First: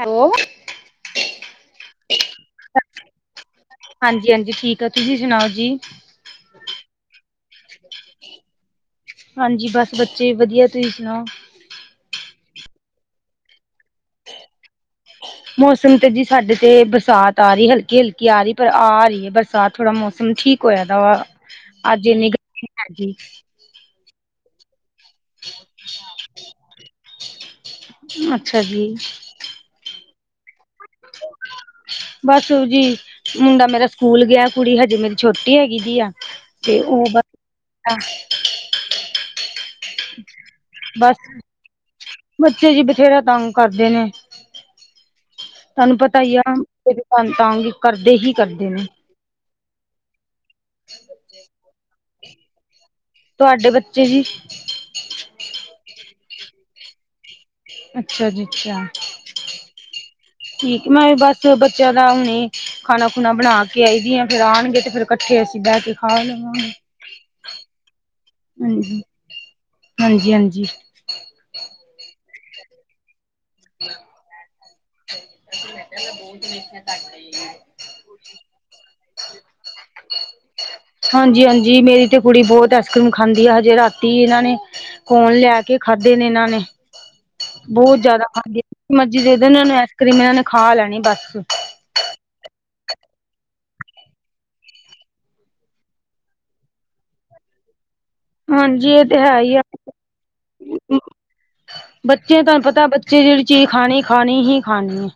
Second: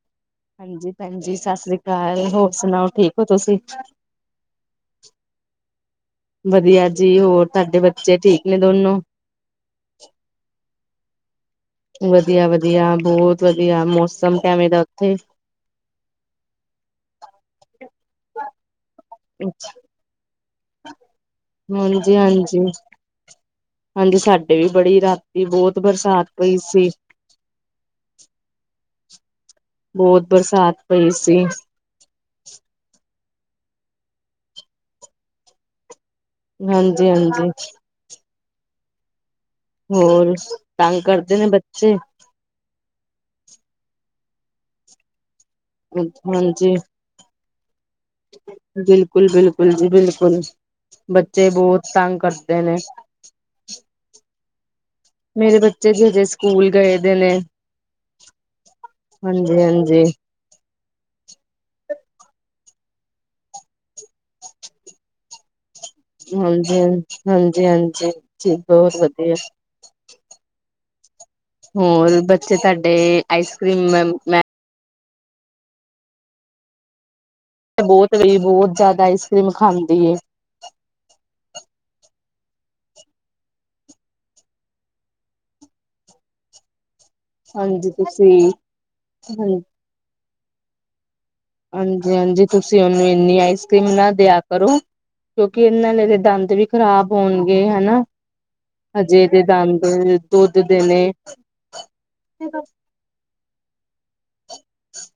Hello ਹਾਂਜੀ ਭੈਣ ਜੀ ਸਤਿ ਸ੍ਰੀ ਅਕਾਲ ਹੋਰ ਸੁਣਾਓ ਠੀਕ ਹੋ ਤੁਸੀਂ ਹਾਂਜੀ ਹਾਂਜੀ ਠੀਕ ਆ ਤੁਸੀਂ ਸੁਣਾਓ ਜੀ ਵਧੀਆ ਜੀ ਹੋਰ ਤੁਹਾਡੇ ਬੱਚੇ ਠੀਕ ਨੇ ਦੋਨੋ ਹਾਂਜੀ ਬਸ ਬੱਚੇ ਵਧੀਆ ਤੁਸੀਂ ਸੁਣਾਓ। ਵਧੀਆ-ਵਧੀਆ ਬਹੁਤ ਵਧੀਆ ਮੌਸਮ ਕਿਵੇਂ ਦਾ ਉੱਥੇ ਮੌਸਮ ਤਾਂ ਜੀ ਸਾਡੇ ਤੇ ਬਰਸਾਤ ਆ ਰਈ ਹਲਕੀ-ਹਲਕੀ ਆ ਰਈ ਪਰ ਆ ਰਈ ਹੈ ਬਰਸਾਤ ਥੋੜ੍ਹਾ ਮੌਸਮ ਠੀਕ ਹੋਇਆ ਦਾ ਵਾ। ਅੱਜ ਇੰਨੀ ਹਾਂਜੀ-ਹਾਂਜੀ ਗਰਮੀ ਹੈਗੀ ਹਾਂਜੀ ਸਾਡੇ ਵੀ ਬੜੀ ਰਾਤੀ ਬੋਤ ਬਰਸਾਤ ਪਈ ਸੀ। ਅੱਛਾ ਜੀ। ਬੋਤ ਬਰਸਾਤ ਪਈ ਸੀ। ਬਸ ਜੀ ਮੁੰਡਾ ਮੇਰਾ ਸਕੂਲ ਗਿਆ ਕੁੜੀ ਹਜੇ ਮੇਰੀ ਛੋਟੀ ਹੈਗੀ ਜੀ ਆ। ਤੇ ਓ ਹਾਂਜੀ ਬ ਹਾਂਜੀ ਹੋਰ ਤੰਗ ਕਰਦੇ ਨੇ ਬੱਚੇ ਬੱਚੇ ਜੀ ਬਥੇਰਾ ਤੰਗ ਕਰਦੇ ਨੇ। ਤੁਹਾਨੂੰ ਪਤਾ ਹੀ ਆ ਹਾਂਜੀ ਫਿਰ ਤੰਗ ਕਰਦੇ ਹੀ ਕਰਦੇ ਨੇ। ਬਿਲਕੁਲ ਜੀ-ਬਿਲਕੁਲ ਜੀ ਬਿਲਕੁਲ ਬੱਚੇ ਬੋਤ ਤੰਗ ਕਰਦੇ ਨੇ। ਤੁਹਾਡੇ ਬੱਚੇ ਜੀ। ਮੇਰੇ ਬੱਚੇ ਜਜੇ ਸਕੂਲ ਗਏ ਦੇ ਨੇ। ਅੱਛਾ ਜੀ ਅੱਛਾ ਹਾਂਜੀ ਹਾਂਜੀ ਠੀਕ ਮੈਂ ਬਸ ਬੱਚਿਆਂ ਦਾ ਹੁਣੇ ਖਾਣਾ ਖੁਣਾ ਬਣਾ ਕੇ ਆਈ ਦੀ ਆਂ ਫੇਰ ਆਂਣਗੇ ਤੇ ਫੇਰ ਕੱਠੇ ਤੇ ਅਸੀਂ ਬਹਿ ਕੇ ਖਾ ਲਵਾਂਗੇ ਹਾਂਜੀ ਹ ਹਾਂਜੀ-ਹਾਂਜੀ ਬੋਤ ਵਧੀਆ ਹਾਂਜੀ-ਹਾਂਜੀ। ਹੋਰ ਬੱਚੇ ਤੁਹਾਡੇ ਆਈਸ ਕਰ੍ਰੀਮ ਮੈਂ [inaudible] ਬੋਤ ਵੀ ਬੋਤ ਜਾਦਾ ਆਈਸ ਕਰ੍ਰੀਮ ਖਾਂਦੀ ਏ। ਹਾਂਜੀ-ਹਾਂਜੀ ਮੇਰੀ ਤੇ ਕੁੜੀ ਬੋਤ ਆਈਸ ਕਰ੍ਰੀਮ ਖਾਂਦੀ ਆ ਹਜੇ ਰਾਤੀ ਇਹਨਾਂ ਨੇ ਕੋਣ ਲਿਆ ਕੇ ਖਾਧੇ ਨੇ ਇਹਨਾਂ ਨੇ। ਹਾਂਜੀ ਬੋਤ ਜਾਦਾ ਤੁਸੀਂ ਖਾਂ ਜਿ [unintelligible] ਮਰਜੀ ਦੇਦੇ ਹਾਂ ਇਹਨਾਂ ਨੂੰ ਆਈਸ ਕਰ੍ਰੀਮ ਇਹਨਾਂ ਨੇ ਖਾ ਲੈਣੀ ਬਸ ਹਾਂਜੀ-ਹਾਂਜੀ ਤੁਸੀਂ ਓਨੂੰ ਇੰਨੀ ਆਈਸ ਕਰ੍ਰੀਮ ਨਾ ਦਿਆ ਕਰੋ। ਕਿਉਂਕਿ ਇਹਨਾਂ ਨੇ ਦੇ ਦੰਦ ਵੀ ਖ਼ਰਾਬ ਹੋਣਗੇ ਹਨਾ। ਹਾਂਜੀ ਇਹ ਤੇ ਹਜੇ ਹੈ ਇਹਦੇ ਹੀ ਆ ਦੰਦ ਦੁੱਧ ਦੇ ਬ ਨੇ ਬੱਚੇ ਦਾ ਪਤਾ ਚੀ ਚੀਜ਼ ਖਾਣੀ-ਖਾਣੀ ਹੀ ਖਾਣੀ‌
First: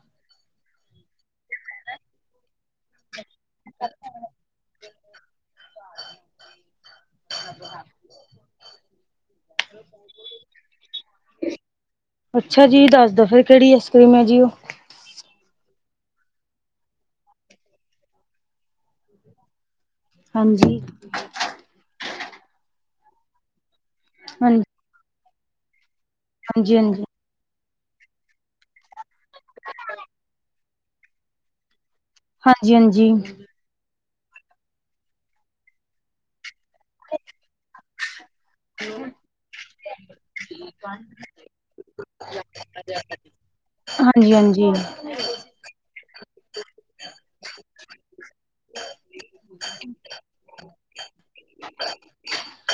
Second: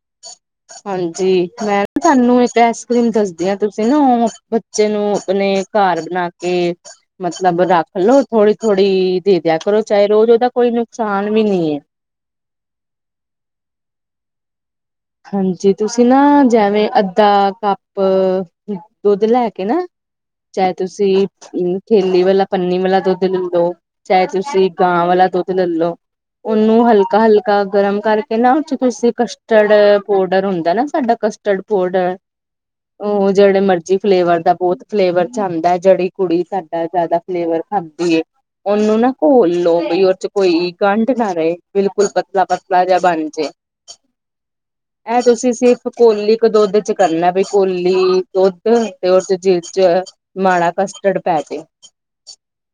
ਹਾਂਜੀ ਮੈਂ ਨਾ ਤੁਹਾਨੂੰ ਇੱਕ ਆਈਸ ਕਰ੍ਰੀਮ ਦੱਸ ਦੀ ਤੁਸੀਂ ਨਾ ਬੱਚੇ ਨੂੰ ਆਪਣੇ ਘਰ ਬਣਾ ਕੇ ਮਤਲਬ ਰੱਖ ਲਓ। ਥੋੜ੍ਹੀ-ਥੋੜ੍ਹੀ ਦੇ ਦਿਆ ਕਰੋ ਚਾਹੇ ਰੋਜ਼ ਉਹਦਾ ਕੋਈ ਨੁਕਸਾਨ ਵੀ ਨਈ ਏ। ਅੱਛਾ ਜੀ ਦੱਸ ਦੋ ਫਿਰ ਕੇੜੀ ਆਈਸਕ੍ਰੀਮ ਐ ਜੀ ਓ। ਹਾਂਜੀ ਤੁਸੀਂ ਨਾ ਜਿਵੇਂ ਅੱਧਾ ਕੱਪ ਦੁੱਧ ਲੈ ਕੇ ਨਾ ਚਾਹੇ ਹਾਂਜੀ ਤੁਸੀਂ ਥੇਲੀ ਵਾਲਾ ਪੰਨੀ ਵਾਲਾ ਦੁੱਧ ਲੱ ਲੋ ਚਾਹੇ ਹਾਂਜੀ ਤੁਸੀਂ ਗਾਂ ਵਾਲਾ ਦੁੱਧ ਲੱਲੋ ਹਾਂਜੀ ਉਹਨੂੰ ਹਾਂਜੀ ਹਲਕਾ-ਹਲਕਾ ਗਰਮ ਕਰਕੇ ਨਾ ਓ ਤੁਸੀਂ ਕਸਟਰਡ ਪਾਊਡਰ ਹੁੰਦਾ ਨਾ ਸਾਡਾ ਕਸਟਰਡ ਪਾਊਡਰ ਹਾਂਜੀ ਹਾਂਜੀ ਓ ਜੇੜੇ ਮਰਜ਼ ਫਲੇਵਰ ਦਾ ਬੋਤ ਫਲੇਵਰ 'ਚ ਆਂਦਾ ਹੈ ਜੇੜੀ ਕੁੜੀ ਸਾਡਾ ਜਾਦਾ ਫਲੇਵਰ ਖਾਂਦੀ ਏ। ਉਹਨੂੰ ਨਾ ਘੋਲ ਲੋ ਬਈ ਉਹਦੇ 'ਚ ਕੋਈ ਗੰਢ ਨਾ ਰਏ ਬਿਲਕੁਲ ਪਤਲਾ-ਪਤਲਾ ਜਿਹਾ ਬਣ ਜੇ। ਹਾਂਜੀ-ਹਾਂਜੀ ਇਹ ਤੁਸੀਂ ਸਿਰਫ ਕੋਲੀ ਕੇ ਦੁੱਧ 'ਚ ਕਰਨਾ ਬਈ ਕੋਲੀ ਦੁੱਧ ਤੇ ਓ 'ਚ ਜਿ 'ਚ ਮਾੜਾ ਕਸਟਰਡ ਪੈ ਜੇ।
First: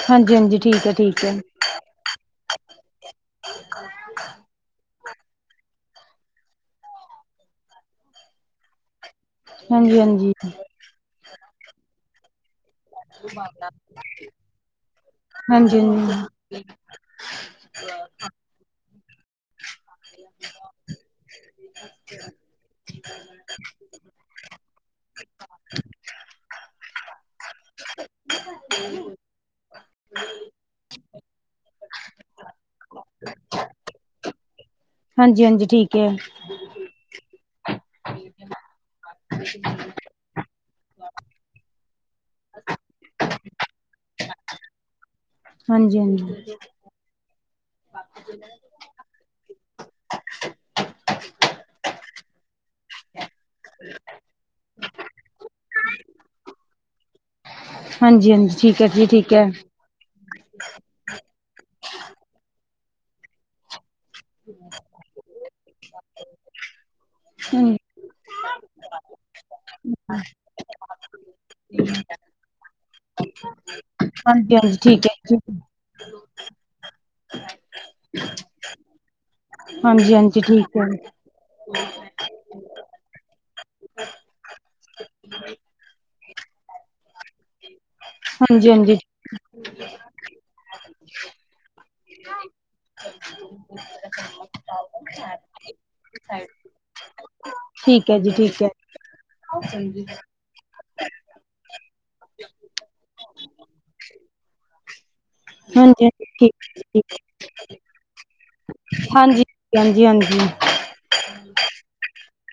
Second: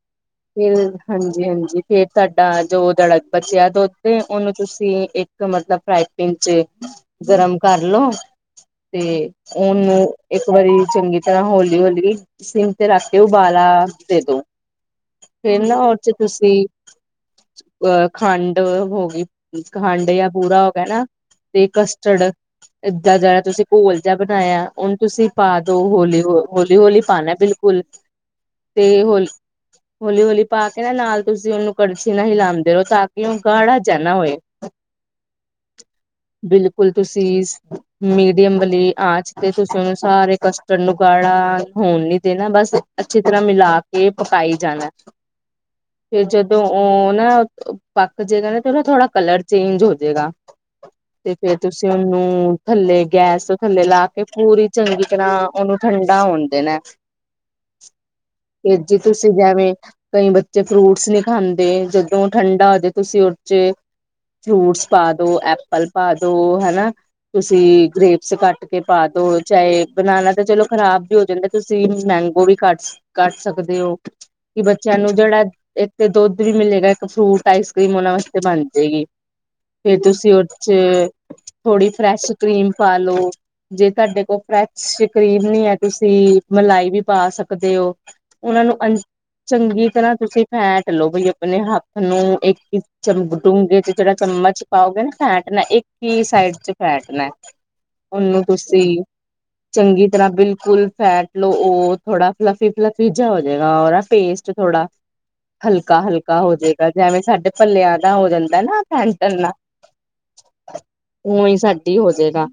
ਹਾਂਜੀ ਹਾਂਜੀ ਫਿਰ ਠੀਕ ਹੈ ਠੀਕ ਹੈ ਹਾਂਜੀ-ਹਾਂਜੀ ਫੇਰ ਤਾਡਾ ਜੋ ਦੜਕ ਬਚਿਆ ਦੁੱਧ ਤੇ ਉਹਨੂੰ ਤੁਸੀਂ ਇੱਕ ਮਤਲਬ ਫਰਾਈ ਪੀਨ ਤੇ ਗਰਮ ਕਰ ਲੋ ਤੇ ਹਾਂਜੀ ਉਹਨੂੰ ਹਾਂਜੀ ਇੱਕ ਵਾਰੀ ਚੰਗੀ ਤਰ੍ਹਾਂ ਹੌਲੀ-ਹੌਲੀ ਸਿੰਮ ਤੇ ਰੱਖ ਕੇ ਉਬਾਲਾ ਦੇ ਦੋ। ਫੇਰ ਨਾ ਹਾਂਜੀ ਹਾਂਜੀ ਉਹ ਚ ਤੁਸੀਂ ਅਹ ਖੰ ਹੋ ਗਈ ਖੰਡ ਯਾ ਬੂਰਾ ਹੋ ਗਿਆ ਨਾ ਤੇ ਕਸਟਰਡ ਏਦਾਂ ਜਿਹੜਾ ਤੁਸੀਂ ਘੋਲ ਜਿਹਾ ਬਨਾਇਆ ਉਹਨੂੰ ਤੁਸੀਂ ਪਾ ਦੋ ਹੋਲੀ-ਹੋ ਹੋਲੀ ਹੌਲੀ ਪਾਨਾ ਬਿਲੁ ਕੁਲ ਤੇ ਹੋਲ ਹੋਲੀ-ਹੋਲੀ ਪਾ ਕੇ ਨਾ ਨਾਲ ਤੁਸੀਂ ਉਹਨੂੰ ਕੜਛੀ ਨਾਲ ਹਿਲਾਂਦੇ ੳ ਤਾਂ ਕਿ ਉਹ ਗਾੜਾ ਜਿਆ ਨਾ ਹੋਏ। ਹਾਂਜੀ-ਹਾਂਜੀ ਠੀਕ ਹੈ। ਬਿਲਕੁਲ ਤੁਸੀਂ ਮੀਡੀਅਮ ਵਾਲੀ ਆਂਚ ਤੇ ਤੁਸੀਂ ੳਨੁ ਸਾਰੇ ਚੰਨ ਗਾੜਾ ਹੋਨ ਨੀ ਦੇਨਾ ਬਸ ਅੱਛੀ ਤਰ੍ਹਾਂ ਮਿਲਾ ਕੇ ਪਕਾਈ ਜਾਨਾ। ਹਾਂਜੀ ਫੇਰ ਹਾਂਜੀ ਜਦੋਂ ਉਹ ਨਾ ਪੱਕ ਜੇਗਾ ਤੇ ਉਹਨੂੰ ਥੋੜਾ ਕਲਰ ਚੇਂਜ ਹੋਜੇਗਾ। ਤੇ ਫੇਰ ਤੁਸੀਂ ਉਹਨੂੰ ਥੱਲੇ ਗੈਸ ਤੋਂ ਥੱਲੇ ਲਾ ਕੇ ਪੂਰੀ ਚੰਗੀ ਤਰ੍ਹਾਂ ਉਹਨੂੰ ਠੰਡਾ ਹੋਨ ਦੇਨਾ ਹਾਂਜੀ ਹਾਂਜੀ ਤੇ ਠੀਕ ਹੈ ਜੀ ਤੁਸੀਂ ਠੀਕ ਹੈ ਜੇਵੇਂ ਕਈ ਬੱਚੇ ਫਰੂਟਸ ਨਹੀਂ ਖਾਂਦੇ ਜਦੋਂ ਠੰਡਾ ਹੋਜੇ ਤੁਸੀਂ ਉਦ ਚ ਫਰੂਟਸ ਪਾ ਦੋ ਐਪਲ ਪਾ ਦੋ ਹਨਾ ਹਾਂਜੀ ਤੁਸੀਂ ਗ੍ਰੇਪਸ ਕੱਟ ਕੇ ਪਾ ਦੋ ਚਾਹੇ ਬਨਾਨਾ ਤਾਂ ਚਲੋ ਖ਼ਰਾਬ ਵੀ ਹੋ ਜਾਂਦਾ। ਤੁਸੀਂ ਮੈਂਗੋ ਵੀ ਕੱਟ ਕੱਟ ਸਕਦੇ ਓ ਹਾਂਜੀ ਕਿ ਹਾਂਜੀ ਬੱਚਿਆਂ ਠੀਕ ਹੈ ਨੂੰ ਜੀ ਜਿਹੜਾ ਇੱਕ ਤੇ ਦੁੱਧ ਵੀ ਮਿਲੇਗਾ ਇੱਕ ਫਰੂਟ ਆਈਸ ਕਰ੍ਰੀਮ ਉਹਨਾ ਵਾਸਤੇ ਬਨ ਜੇਗੀ। ਹਾਂਜੀ-ਹਾਂਜੀ ਠੀਕ। ਤੇ ਥੋੜੀ ਫਰੈਸ਼ ਕ੍ਰੀਮ ਪਾ ਲੋੋ ਜੇ ਤੁਹਾਡੇ ਕੋਲ ਫਰੈਸ਼ ਕਰੀਮ ਨੀ ਹੈ ਤੁਸੀਂ ਮਲਾਈ ਵੀ ਪਾ ਸਕਦੇ ਓ। ਹਾਂਜੀ ਉਹਨਾਂ ਨੂੰ ਹਾਂਜੀ ਅ ਚੰਗੀ ਤਰ੍ਹਾਂ ਤੁਸੀਂ ਫੈਟ ਲਓ ਬਈ ਅਪਨੇ ਹੱਥ ਨੂੰ ਇੱਕ ਚ ਡੂੰਘੇ ਚ ਜਿਹੜਾ ਚਮਚ ਪਾਓਗੇ ਨਾ ਫੈਟਨਾ ਇੱਕ ਹੀ ਸਾਈਡ ਚ ਫੈਟਨਾ। ਠੀਕ ਹੈ ਜੀ ਉਹਨੂੰ ਠੀਕ ਹੈ ਤੁਸੀਂ ਚੰਗੀ ਤਰ੍ਹਾਂ ਬਿਲਕੁਲ ਫੈਟ ਤਲੋ ਉਹ ਥੋੜਾ ਫਲੱਫੀ ਫਲਫੀ ਜੇਆ ਹੋ ਜਾਏਗਾ ਉਹ ਓਦਾ ਪੇਸਟ ਥੋੜਾ। ਹਲਕਾ ਹਾਂਜੀ ਹਾਂਜੀ ਹਲਕਾ ਹੋ ਜਏਗਾ ਠੀਕ ਜੇਵੇਂ ਸਾਡੇ ਭਲਿਆਂ ਦਾ ਹੋ ਜਾਂਦਾ ਨਾ ਹਾਂਜੀ ਫੈਂਨਟਨ ਹਾਂਜੀ ਨਾਲ। ਹਾਂਜੀ ਹਾਂਜੀ। ਉਵੇ ਹੀ ਸਾਡੀ ਹੋਜੇਗਾ।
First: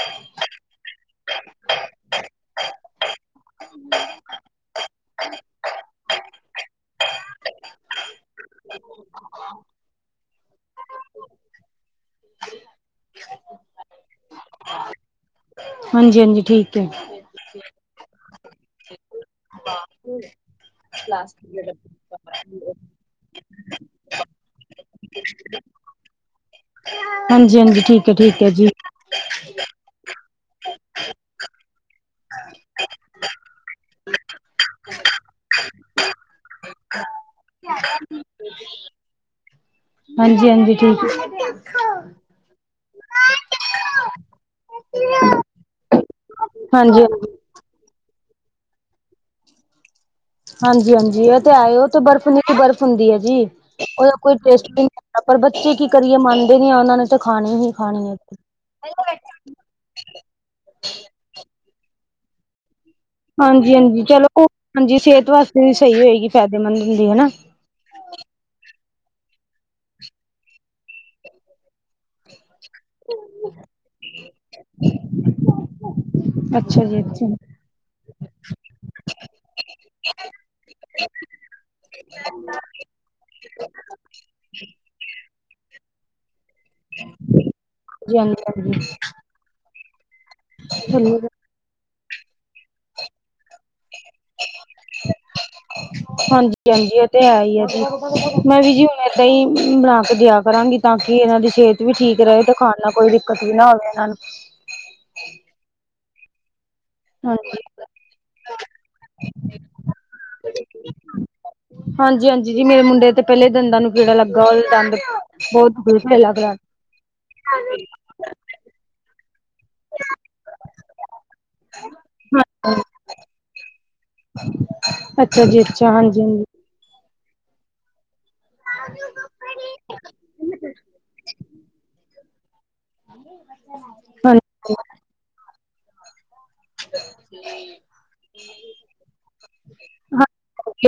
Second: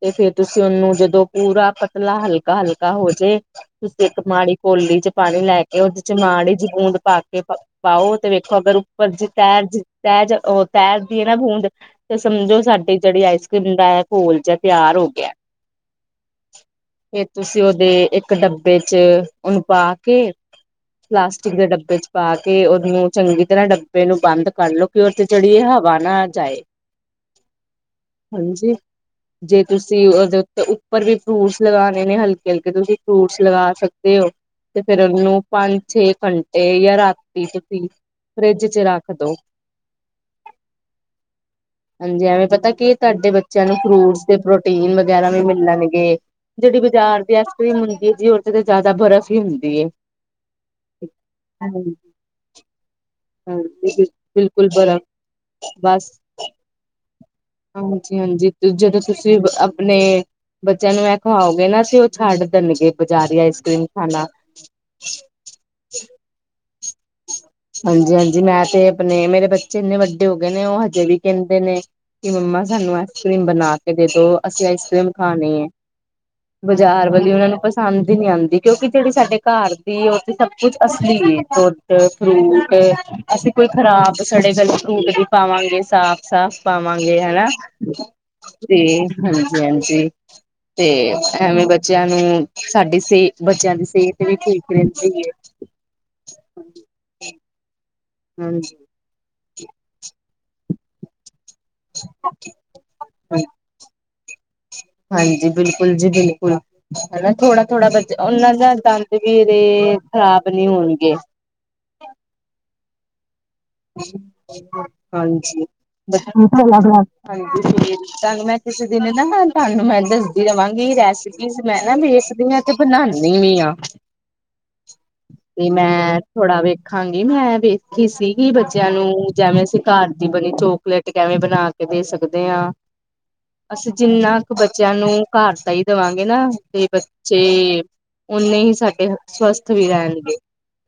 ਤੇ ਫੇਰ ਤੁਸੀਂ ਉਹਨੂੰ ਜਦੋਂ ਪੂਰਾ ਪਤਲਾ ਹਲਕਾ ਹਲਕਾ ਹੋਜੇ ਤੁਸੀਂ ਇੱਕ ਮਾੜੀ ਕੋਲੀ ਚ ਪਾਣੀ ਲੈ ਕੇ ਉਹਦੇ ਚ ਮਾੜੀ ਜੀ ਬੂੰਦ ਪਾ ਕੇ ਪਾਓ ਤੇ ਵੇਖੋ ਅਗਰ ਉੱਪਰ ਜ ਤੈਰ ਤੈ ਜਾ ਤੈਰਦੀ ਹੈ ਨਾ ਬੂੰਦ ਤੇ ਸਮਝੋ ਸਾਡੀ ਜਿਹੜੀ ਆਈਸਕ੍ਰੀਮ ਦਾ ਇਹ ਘੋਲ ਜਿਹਾ ਤਿਆਰ ਹੋ ਗਿਆ। ਹਾਂਜੀ ਹਾਂਜੀ ਠੀਕ ਹੈ। ਫੇਰ ਤੁਸੀਂ ਉਹਦੇ ਇੱਕ ਡੱਬੇ ਚ ਓਨੂੰ ਪਾ ਕੇ ਪਲਾਸਟਿਕ ਦੇ ਡੱਬੇ ਚ ਪਾ ਕੇ ਉਹਨੂੰ ਚੰਗੀ ਤਰ੍ਹਾਂ ਡੱਬੇ ਨੂੰ ਬੰਦ ਕਰ ਲਓ ਕਿ ਉਹ ਚ ਜੇੜੀ ਏਹ ਹਵਾ ਨਾ ਜਾਏ। ਹਾਂਜੀ ਹਾਂਜੀ ਠੀਕ। ਹੈ ਠੀਕ ਹੈ ਜੀ ਹਾਂਜੀ। ਜੇ ਤੁਸੀਂ ਉਹਦੇ ਉੱਤੇ ਉੱਪਰ ਵੀ ਫਰੂਟਸ ਲਗਾਨੇ ਨੇ ਹਲਕੇ ਹਲਕੇ ਤੁਸੀਂ ਫਰੂਟਸ ਲਗਾ ਸਕਦੇ ਹੋ। ਤੇ ਫੇਰ ਉਹਨੂੰ ਪੰਜ ਛੇ ਘੰਟੇ ਯਾ ਰਾਤੀ ਤੁਸੀਂ ਫਰਿੱਜ ਚ ਰੱਖਦੋ। ਹਾਂਜੀ ਹਾਂਜੀ ਠੀਕ। ਹਾਂਜੀ ਐਵੇਂ ਪਤਾ ਕੀ ਤੁਹਾਡੇ ਬੱਚਿਆਂ ਨੂੰ ਫਰੂਟਸ ਤੇ ਪ੍ਰੋਟੀਨ ਵਗੈਰਾ ਵੀ ਮਿਲਨਗੇ। ਜਿਹੜੀ ਹਾਂਜੀ ਹਾਂਜੀ ਬਜ਼ਾਰ ਦੀ ਆਈਸਕ੍ਰੀਮ ਹੁੰਦੀ ਹੈ ਜੀ ਉਹਦੇ ਤੇ ਜ਼ਿਆਦਾ ਬਰਫ਼ ਹੀ ਹੁੰਦੀ ਏ। ਹਾਂਜੀ-ਹਾਂਜੀ ਏ ਤੇ ਹਾਏ ਓ ਤੇ ਬਰਫ਼ ਨੀਕੀ ਬਰਫ਼ ਹੁੰਦੀ ਏ। ਜੀ, ਹਾਂਜੀ, ਓਦਾ ਕੋਈ ਟੇਸਟ ਬਿਲਕੁਲ ਵੀ ਨੀ ਬਰਫ਼ ਹੂੰਦਾ ਪਰ ਬੱਚੇ ਕੀ ਬਸ ਕਰੀਏ ਮੰਨਦੇ ਨੀ ਆ ਓਨਾਂ ਨੇ ਤੇ ਖਾਣੀ ਈ ਖਾਣੀ ਐ। ਤੇ ਜਦੋਂ ਤੁਸੀਂ ਆਪਨੇ, ਬੱਚੇਆਂ ਨੂੰ ਐ ਖਵਾਓਗੇ ਨਾ ਤੇ ਓ ਛਾੱਡ ਦਨਗੇ। ਹਾਂਜੀ-ਹਾਂਜੀ ਚਲੋ, ਹਾਂਜੀ ਸੇਹਤ ਵਾਸਤੇ ਵੀ ਸਈ ਹੋਏਗੀ ਫੈਦੇਮੰਦ ਹੁੰਦੀ ਹਨਾ ਹਾਂਜੀ-ਹਾਂਜੀ ਮੈਂ ਤੇ ਅਪਨੇ, ਮੇਰੇ ਬੱਚੇ ਏਨੇ ਵੱਡੇ ਹੋ ਗੇ ਨੇ ਓ ਹਜੇ ਵੀ ਕੇਂਦੇ ਨੇ ਕਿ ਮੰਮਾ ਸਾਨੂੰ ਐਸ ਕ੍ਰੀਮ ਬਨਾ ਕੇ ਦੇ ਦੋ ਅਸੀਂ ਆਈਸ ਕ੍ਰੀਮ ਖਾਣੀ ਏ। ਅੱਛਾ ਜੀ ਬਾਜਾਰ ਅੱਛਾ ਵਾਲੀ ਓਨਾ ਨੂੰ ਪਸ ਪਸੰਦ ਈ ਨੀ ਆਂਦੀ ਕੇਓਕੀ ਜੇੜੀ ਸਾਡੇ ਘਾਰ ਦੀ ਏ ਓ ਤੇ ਸਬ ਕੁਛ ਅਸਲੀ ਏ ਦੋਦ ਫ੍ਰੂਟ, ਅਸੀਂ ਕੋਈ ਖਰਾਬ ਸੜੇ-ਗੱਲ ਫ੍ਰੂਟ ਵੀ ਪਾਵਾਂਗੇ ਸਾਫ-ਸਾਫ ਪਾਵਾਂਗੇ ਹਣਾ, ਹਾਂਜੀ ਹਾਂਜੀ ਤੇ ਹਾਂਜੀ-ਹਾਂਜੀ। ਤੇ ਹਾਂਜੀ ਐਵੇਂ ਬੱਚੇਆਂ ਨੂੰ, ਸਾਡੀ ਸੇ ਬੱਚੇਆਂ ਦੀ ਸੇਤ ਵੀ ਠੀਕ ਰੇਂਦੀ ਏ। ਹਾਂਜੀ-ਹਾਂਜੀ ਐ ਤੇ ਹੈ ਈ ਐ ਜੀ, ਮੈਂ ਵੀ ਹਾਂਜੀ। ਜੀ ਐਦਾਂ ਈ, ਬਣਾ ਕੇ ਦੇਆ ਕਰਾਂਗੀ ਤਾਂ ਕਿ ਐਨਾਂ ਦੀ ਸ੍ਹੇਤ ਵੀ ਠੀਕ ਰਏ ਤੇ ਖਾਣ ਨਾਲ ਕੋਈ ਦਿੱਕਤ ਵੀ ਨਾ ਹੋਵੇ ਐਨਾਂ ਨੂੰ। ਹਾਂਜੀ, ਬਿਲਕੁਲ ਜੀ ਬਿਲਕੁਲ। ਹਨਾ ਹਾਂਜੀ ਥੋੜਾ-ਥੋੜਾ ਬੱਚਾ ਓਨਾਂ ਦਾ ਦੰਦ ਵੀ ਏਦੇ ਖ਼ਰਾਬ ਨੀ ਹੋਣਗੇ। ਹਾਂਜੀ-ਹਾਂਜੀ ਜੀ ਮੇਰੇ ਮੁੰਡੇ ਤੇ ਪੇਲੇ ਦੰਦਾਂ ਨੂੰ ਕੀੜਾ ਲੱਗਾ ਓਦੇ ਦੰਦ ਬੋਤ [unintelligible] [unintelligible] ਤਾਹਨੁ ਮੈਂ ਕਿਸੇ ਦਿਨ ਨਾ ਤੁਆਨੂੰ ਮੈਂ ਦੱਸਦੀ ਰਵਾਂਗੀ ਰੈਸ [unintelligible] ਵੇਖਦੀ ਆਂ ਕੀ ਤੂ ਨ੍ਹਾਨੀ ਨੀ ਆ। ਅੱਛਾ ਜੀ ਤੇ ਅੱਛਾ ਮੈਂ, ਹਾਂਜੀ ਹਾਂਜੀ ਥੋੜਾ ਵੇਖਾਂਗੀ ਮੈਂ ਵੇਖੀ ਸੀ। ਕੀ ਬੱਚੇਆਂ ਨੂੰ, ਜਾਵੇਂ ਅਸੀਂ ਘਾਰ ਦੀ ਬਨੀ ਚੋਕਲੇਟ ਕੈਵੇਂ ਬਨਾ ਕੇ ਦੇ ਸਕਦੇ ਆਂ? ਅਸੀਂ ਜਿੰਨਾ ਕੁ ਹਾਂਜੀ ਬੱਚੇਆਂ ਨੂੰ, ਘਾਰ ਦਾ ਈ ਦਵਾਂਗੇ ਨਾ ਤੇ ਬੱਚੇ, ਓਨੇ ਹੀ ਸਾਡੇ ਸਵਸਥ ਵੀ ਰੈਨਗੇ।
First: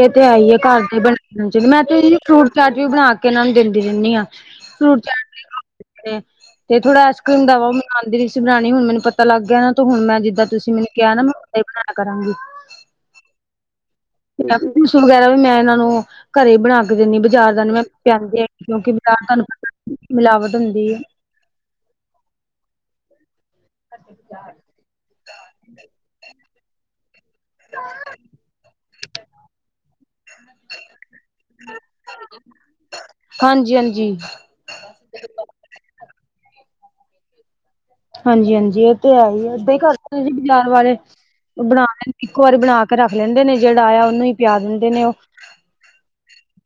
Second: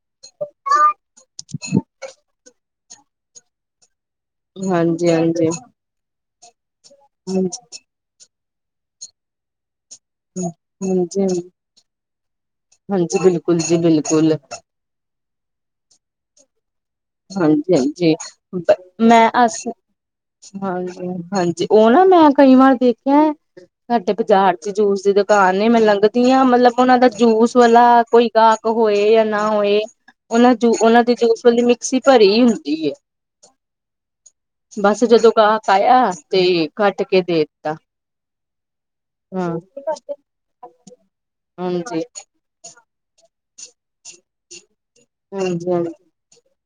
ਏ ਤੇ ਹੈਈ ਏ ਘਾਰ ਤੇ ਬਨਾ [unintelligible] ਮੈਂ ਤੇ ਐਈ ਓ ਫ੍ਰੂਟ ਚਾਟ ਵੀ ਬਣਾ ਕੇ ਏਨਾਂ ਨੂੰ ਦੇਂਦੀ ਰੈਨੀ ਆਂ। ਹਾਂਜੀ-ਹਾਂਜੀ। ਹੂੰ, ਏ ਥੋੜਾ ਆਈਸ ਕ੍ਰੀਮ ਦਾਵਾ ਓ ਮੈਨ ਆਂਦੀ ਨੀ ਸੀ ਬਣਾਣੀ ਹੁਣ ਮੈਨੂੰ ਪਤਾ ਲਾੱਗ ਗੇਆ ਨਾ ਹੁਣ ਮੈਂ ਜਿੱਦਾਂ ਤੁਸੀਂ ਮੈਨੂੰ ਕੇਆ ਨਾ ਹਾਂਜੀ ਮੈਂ ਓਨਾਂ ਈ ਬਣਾਏਆ ਕਰਾਂਗੀ। ਹਾਂਜੀ, ਬਿਲਕੁਲ ਜੀ ਬਿਲਕੁਲ। [unintelligible] ਵਗੈਰਾ ਵੀ ਮੈਂ ਐਨਾਂ ਨੂੰ ਘਰੇ ਬਣਾ ਕੇ ਦਿੰਨੀ ਬਜਾਰ ਦਾ ਨੀ, ਹਾਂਜੀ ਮੈਂ ਹਾਂਜੀ ਪੇਆਂਦੀ ਹੈਗੀ ਆ ਕੇਓਕਿ ਮੈਂ [unintelligible] ਤਾਨੂੰ ਅਸ ਮਿਲਾਵਟ ਹੁੰਦੀ ਆ ਓ ਨਾ ਮੈਂ ਕਈ ਵਾਰ ਦੇਖੇਆ ਐ ਸਾਡੇ ਬਜਾਰ ਚ ਜੂਸ ਦੀ ਦਕਾਨ ਨੇ ਮੈਂ ਲੰਘਦੀ ਆ ਮਤਲਬ ਓਨਾਂ ਦਾ ਜੂਸ ਵਾਲਾ ਕੋਈ ਗਾਕ ਹੋਏ ਯਾ ਨਾ ਹੋਏ, ਓਨਾਂ ਜੂ ਓਨਾਂ ਦੇ ਜੂ ਸੀ ਘਰੇ ਈ ਹੁੰਦੀ ਏ। ਹਾਂਜੀ ਹਾਂਜੀ ਬੱਸ ਜਦੋਂ ਗਾਕ ਆਏਆ, 'ਤੇ ਕੱਟ ਕੇ ਦੇ ਤਾ ਹਾਂਜੀ-ਹਾਂਜੀ ਏ ਤੇ ਹੈ ਈ ਏ ਏਦਾਂ [unintelligible] ਇੱਕ ਵਾਰੀ ਹਾਂਜੀ ਬਣਾ ਕੇ ਰੱਖ ਲੈਂਦੇ ਨੇ ਜੇੜਾ ਆਏਆ ਓਨੂੰ ਈ ਪੇਆ ਦਿੰਦੇ ਨੇ ਓ, ਹਾਂਜੀ ਹਾਂਜੀ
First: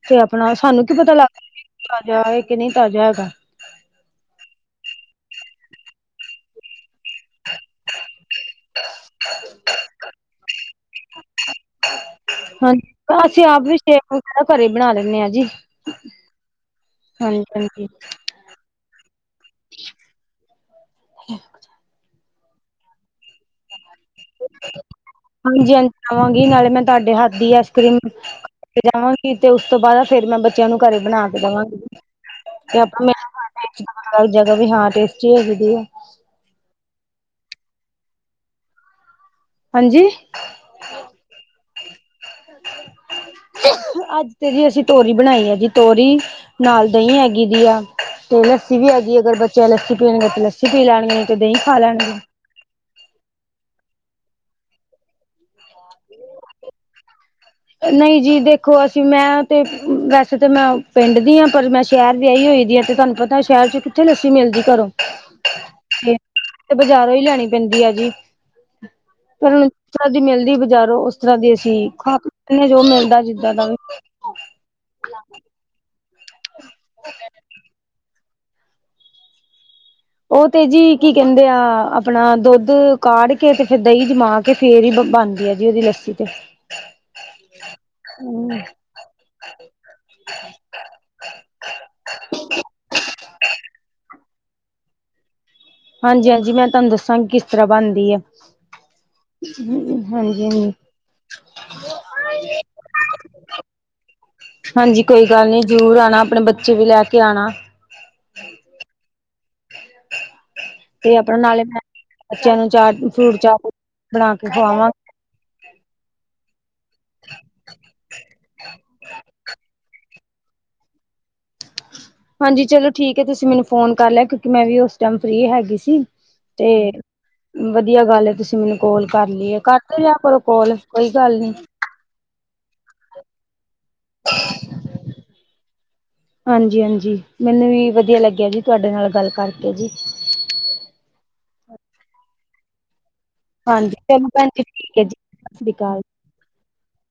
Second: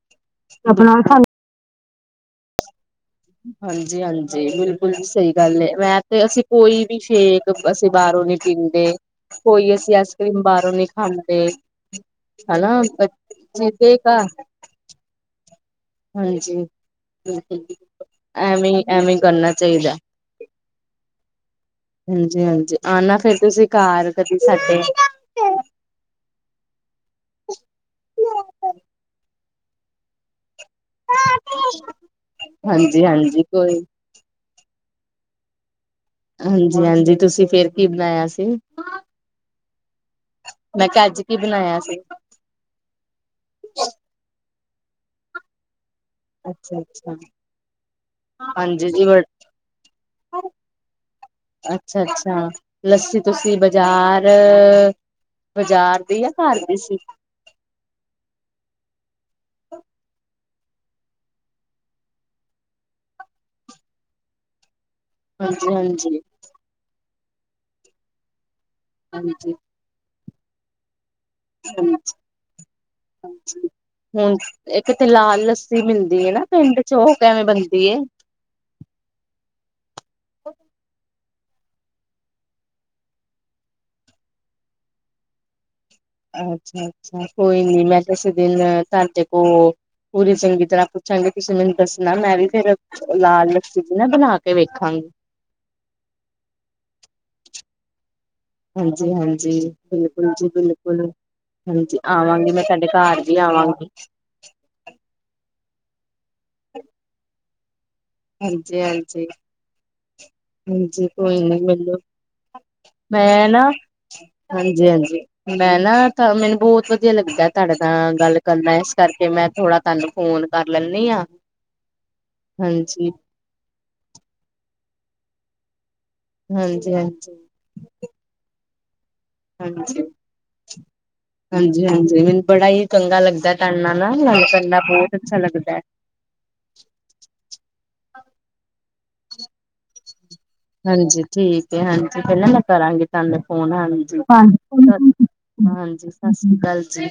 ਤੇ ਆਪਣਾ ਸਾਨੂੰ ਕੀ ਆਪਣਾ ਪਤਾ ਲੱਗ ਤਾਜਾ ਆ ਕੇ ਨੀਂ ਤਾਜਾ ਹੈਗਾ ਹਾਂਜੀ-ਹਾਂਜੀ, ਬਿਲਕੁਲ ਸਈ ਗੱਲ ਏ ਮੈਂ ਤੇ ਅਸੀਂ ਕੋਈ ਵੀ ਸ਼ੇਕ ਅਸੀਂ ਬਾਰੋਂ ਨੀ ਪੀਂਦੇ, ਕੋਈ ਅਸੀਂ ਐਸ ਕ੍ਰੀਮ ਬਾਰੋਂ ਨੀਂ ਖਾਂਦੇ ਹਨਾ ਹਾਂਜੀ ਅਸੀਂ ਆਪ ਵੀ ਸ਼ੇਕ ਵਗੈਰਾ [unintelligible] ਘਰੇ ਬਣਾ ਲੈਂਨੇ ਆ ਜੀ ਹਾਂਜੀ ਹਾਂਜੀ ਹਾਂਜੀ ਐਵੇਂ ਐਵੇਂ ਕਰਨਾ ਚਾਹੀਦਾ ਹਾਂਜੀ, ਹਾਂਜੀ ਆਨਾ ਫਿਰ ਤੁਸੀਂ ਘਰ ਕਦੀ ਤੁਸੀ ਸਾਡੇ ਹਾਂਜੀ, ਹਾਂਜੀ ਖਾਵਾਂਗੀ ਨਾਲੇ ਮੈਂ ਤਾਡੇ ਹੱਥ ਦੀ ਆਈਸ ਕਰੀਮ ਤੇ ਜਾਵਾਂਗੀ ਤੇ ਉਸ ਤੋਂ ਬਾਦ ਫੇਰ ਮੈਂ ਬੱਚ ਬੱਚਿਆਂ ਨੂੰ ਘਰੇ ਬਣਾ ਕੇ ਦੇਵਾਂਗੇ ਤੇ ਆਪਾਂ ਮੇ ਹਾਂਜੀ-ਹਾਂਜੀ ਕੋਈ ਕੱਲ ਜਗ੍ਹਾ ਵੀ ਹਾਂ ਟੇਸਟੀ ਹੈਗੀ ਦੀ ਆ ਹਾਂਜੀ, ਹਾਂਜੀ ਤੁਸੀਂ ਫੇਰ ਕੀ ਬਣਾਇਆ ਸੀ ਹਾਂਜੀ ਮੈਂ ਕਿਆ ਅੱਜ ਕੀ ਬਣਾਇਆ ਸੀ ਅੱਜ ਤੇ ਜੀ ਅਸੀਂ ਤੋਰੀ ਬਣਾਈ ਆ ਜੀ ਤੋਰੀ ਨਾਲ ਅੱਛਾ-ਅੱਛਾ ਦਹੀਂ ਹੈਗੀ ਦੀ ਆ ਤੇ ਲੱਸੀ ਹਾਂਜੀ ਵੀ ਜੀ ਹੈਗੀ ਅਗਰ ਬੱਚੇ ਲੱਸੀ ਪੀਣਗੇ ਤੇ ਲੱਸੀ ਪੀ ਲੈਣਗੇ ਤੇ ਦਹੀਂ ਖਾ ਲੈਣਗੇ ਅੱਛਾ-ਅੱਛਾ ਲੱਸੀ ਤੁਸੀਂ ਬਜ਼ਾਰ ਬਜ਼ਾਰ ਦੀ ਯਾ ਘਰ ਦੀ ਸੀ ਨਈ ਜੀ ਦੇਖੋ ਅਸੀਂ ਮੈਂ ਤੇ ਵੈਸੇ ਤਾਂ ਮੈਂ ਪਿੰਡ ਦੀ ਆ ਪਰ ਮੈਂ ਸ਼ਹਿਰ ਵਿਆਹੀ ਹੋਈ ਦੀ ਆ ਤੇ ਤੁਹਾਨੂੰ ਪਤਾ ਸ਼ਹਿਰ ਚ ਕਿੱਥੇ ਲੱਸੀ ਮਿਲਦੀ ਘਰੋਂ ਹਾਂਜੀ, ਹਾਂਜੀ ਤੇ ਬਾਜ਼ਾਰੋਂ ਈ ਲੈਣੀ ਪੈਂਦੀ ਆ ਜੀ ਹਾਂਜੀ ਹਾਂਜੀ ਫੇਰ ਜਿਸ ਤਰ੍ਹਾਂ ਦੀ ਮਿਲਦੀ ਬਜ਼ਾਰੋਂ ਉਸ ਜ ਤਰ੍ਹਾਂ ਦੀ ਅਸੀਂ ਖਾਦੇ ਜੋ ਮਿਲਦਾ ਜਿੱਦਾਂ ਦਾ ਹਾਂਜੀ। ਵੀ ਹੁਣ ਇੱਕ ਤੇ ਲਾਲ ਲੱਸੀ ਮਿਲਦੀ ਏ ਨਾ ਪਿੰਡ ਚੋ ਉਹ ਕਿਵੇਂ ਬਣਦੀ ਏ ਉਹ ਤੇ ਜੀ ਕੀ ਕਹਿੰਦੇ ਆ ਆਪਣਾ ਦੁੱਧ ਕਾੜ ਕੇ ਅਤੇ ਫੇਰ ਦਹੀਂ ਜਮਾ ਕੇ ਫਿਰ ਹੀ ਬਣਦੀ ਆ ਜੀ ਉਹਦੀ ਲੱਸੀ ਤੇ ਅੱਛਾ ਅੱਛਾ ਕੋਈ ਨੀ ਮੈਂ ਕਿਸੇ ਦਿਨ ਤੁਹਾਡੇ ਕੋਲ ਪੂਰੀ ਚੰਗੀ ਤਰ੍ਹਾਂ ਚੰਗੇ ਤੁਸੀਂ ਮੈਨੂੰ ਦੱਸਣਾ ਮੈਂ ਵੀ ਫੇਰ ਲਾਲ ਲਸੀ ਦੀ ਨਾ ਬਣਾ ਕੇ ਵੇਖਾਂਗੀ ਹਾਂਜੀ, ਹਾਂਜੀ ਮੈਂ ਤਾਨੂੰ ਦੱਸਾਂਗੀ ਕਿਸ ਤਰ੍ਹਾਂ ਬਣਦੀ ਆ ਹਾਂਜੀ, ਹਾਂਜੀ ਬਿਲਕੁਲ ਜੀ ਬਿਲਕੁਲ ਹਾਂਜੀ ਆਵਾਂਗੀ ਮੈਂ ਤਾਡੇ ਘਰ ਵੀ ਆਵਾਂਗੀ ਹਾਂਜੀ ਕੋਈ ਗੱਲ ਨੀ ਜ਼ਰੂਰ ਆਣਾ ਆਪਣੇ ਬੱਚੇ ਵੀ ਲੈ ਕੇ ਆਣਾ ਹਾਂਜੀ, ਹਾਂਜੀ ਹਾਂਜੀ ਤੇ ਆਪਣਾ ਕੋਈ ਨੀ ਨਾਲੇ ਮੈਂ ਮੈਨੂੰ ਬੱਚਿਆਂ ਨੂੰ ਚਾਟ ਫਰੂਟ ਮੈਂ ਨਾ ਚਾਟ ਬਣਾ ਕੇ ਹਾਂਜੀ, ਖਵਾਵਾਂ ਹਾਂਜੀ ਮੈਂ ਨਾ ਤਾਂ ਮੈਨੂੰ ਬੋਹਤ ਵਧੀਆ ਲੱਗਦਾ ਤਾਡੇ ਤਾਂ ਗੱਲ ਕਰਨਾ ਇਸ ਕਰਕੇ ਮੈਂ ਥੋੜ੍ਹਾ ਤਾਨੂੰ ਫੋਨ ਕਰ ਲੈਨੀ ਆ ਹਾਂਜੀ ਚਲੋ ਠੀਕ ਏ ਤੁਸੀਂ ਮੈਨੂੰ ਫੋਨ ਕਰ ਲਿਆ ਕਿਉਂਕਿ ਮੈਂ ਵੀ ਉਸ ਟਾਈਮ ਫਰੀ ਹੈਗੀ ਸੀ ਤੇ ਹਾਂਜੀ-ਹਾਂਜੀ, ਵਧੀਆ ਗੱਲ ਏ ਤੁਸੀਂ ਮੈਨੂੰ ਕੋਲ ਕਰ ਲਈ ਏ ਕਰਦੇ ਰਿਆ ਕਰੋਂ ਕੋਲ ਕੋਈ ਗੱਲ ਨੀ ਜੀ ਹਾਂਜੀ ਮੈਨੂੰ ਬੜਾ ਹੀ ਚੰਗਾ ਲੱਗਦਾ ਤਾਡੇ ਨਾਲ ਨਾ ਗੱਲ ਕਰਨਾ ਬਹੁਤ ਅੱਛਾ ਲੱਗਦਾ। ਹਾਂਜੀ ਹਾਂਜੀ ਮੈਨੂੰ ਵੀ ਵਧੀਆ ਲੱਗਿਆ ਜੀ ਤੁਹਾਡੇ ਨਾਲ ਗੱਲ ਕਰਕੇ ਜੀ। ਹਾਂਜੀ ਠੀਕ ਏ ਹਾਂਜੀ ਪਹਿਲਾਂ ਮੈਂ ਕਰਾਂਗੀ ਤੁਹਾਨੂੰ। ਫੋਨ ਹਾਂਜੀ ਚਲੋ ਭੈਣ ਜੀ ਠੀਕ ਹੈ ਜੀ ਸਤਿ ਸ੍ਰੀ ਅਕਾਲ ਸਤਿ ਸ੍ਰੀ ਅਕਾਲ ਜੀ।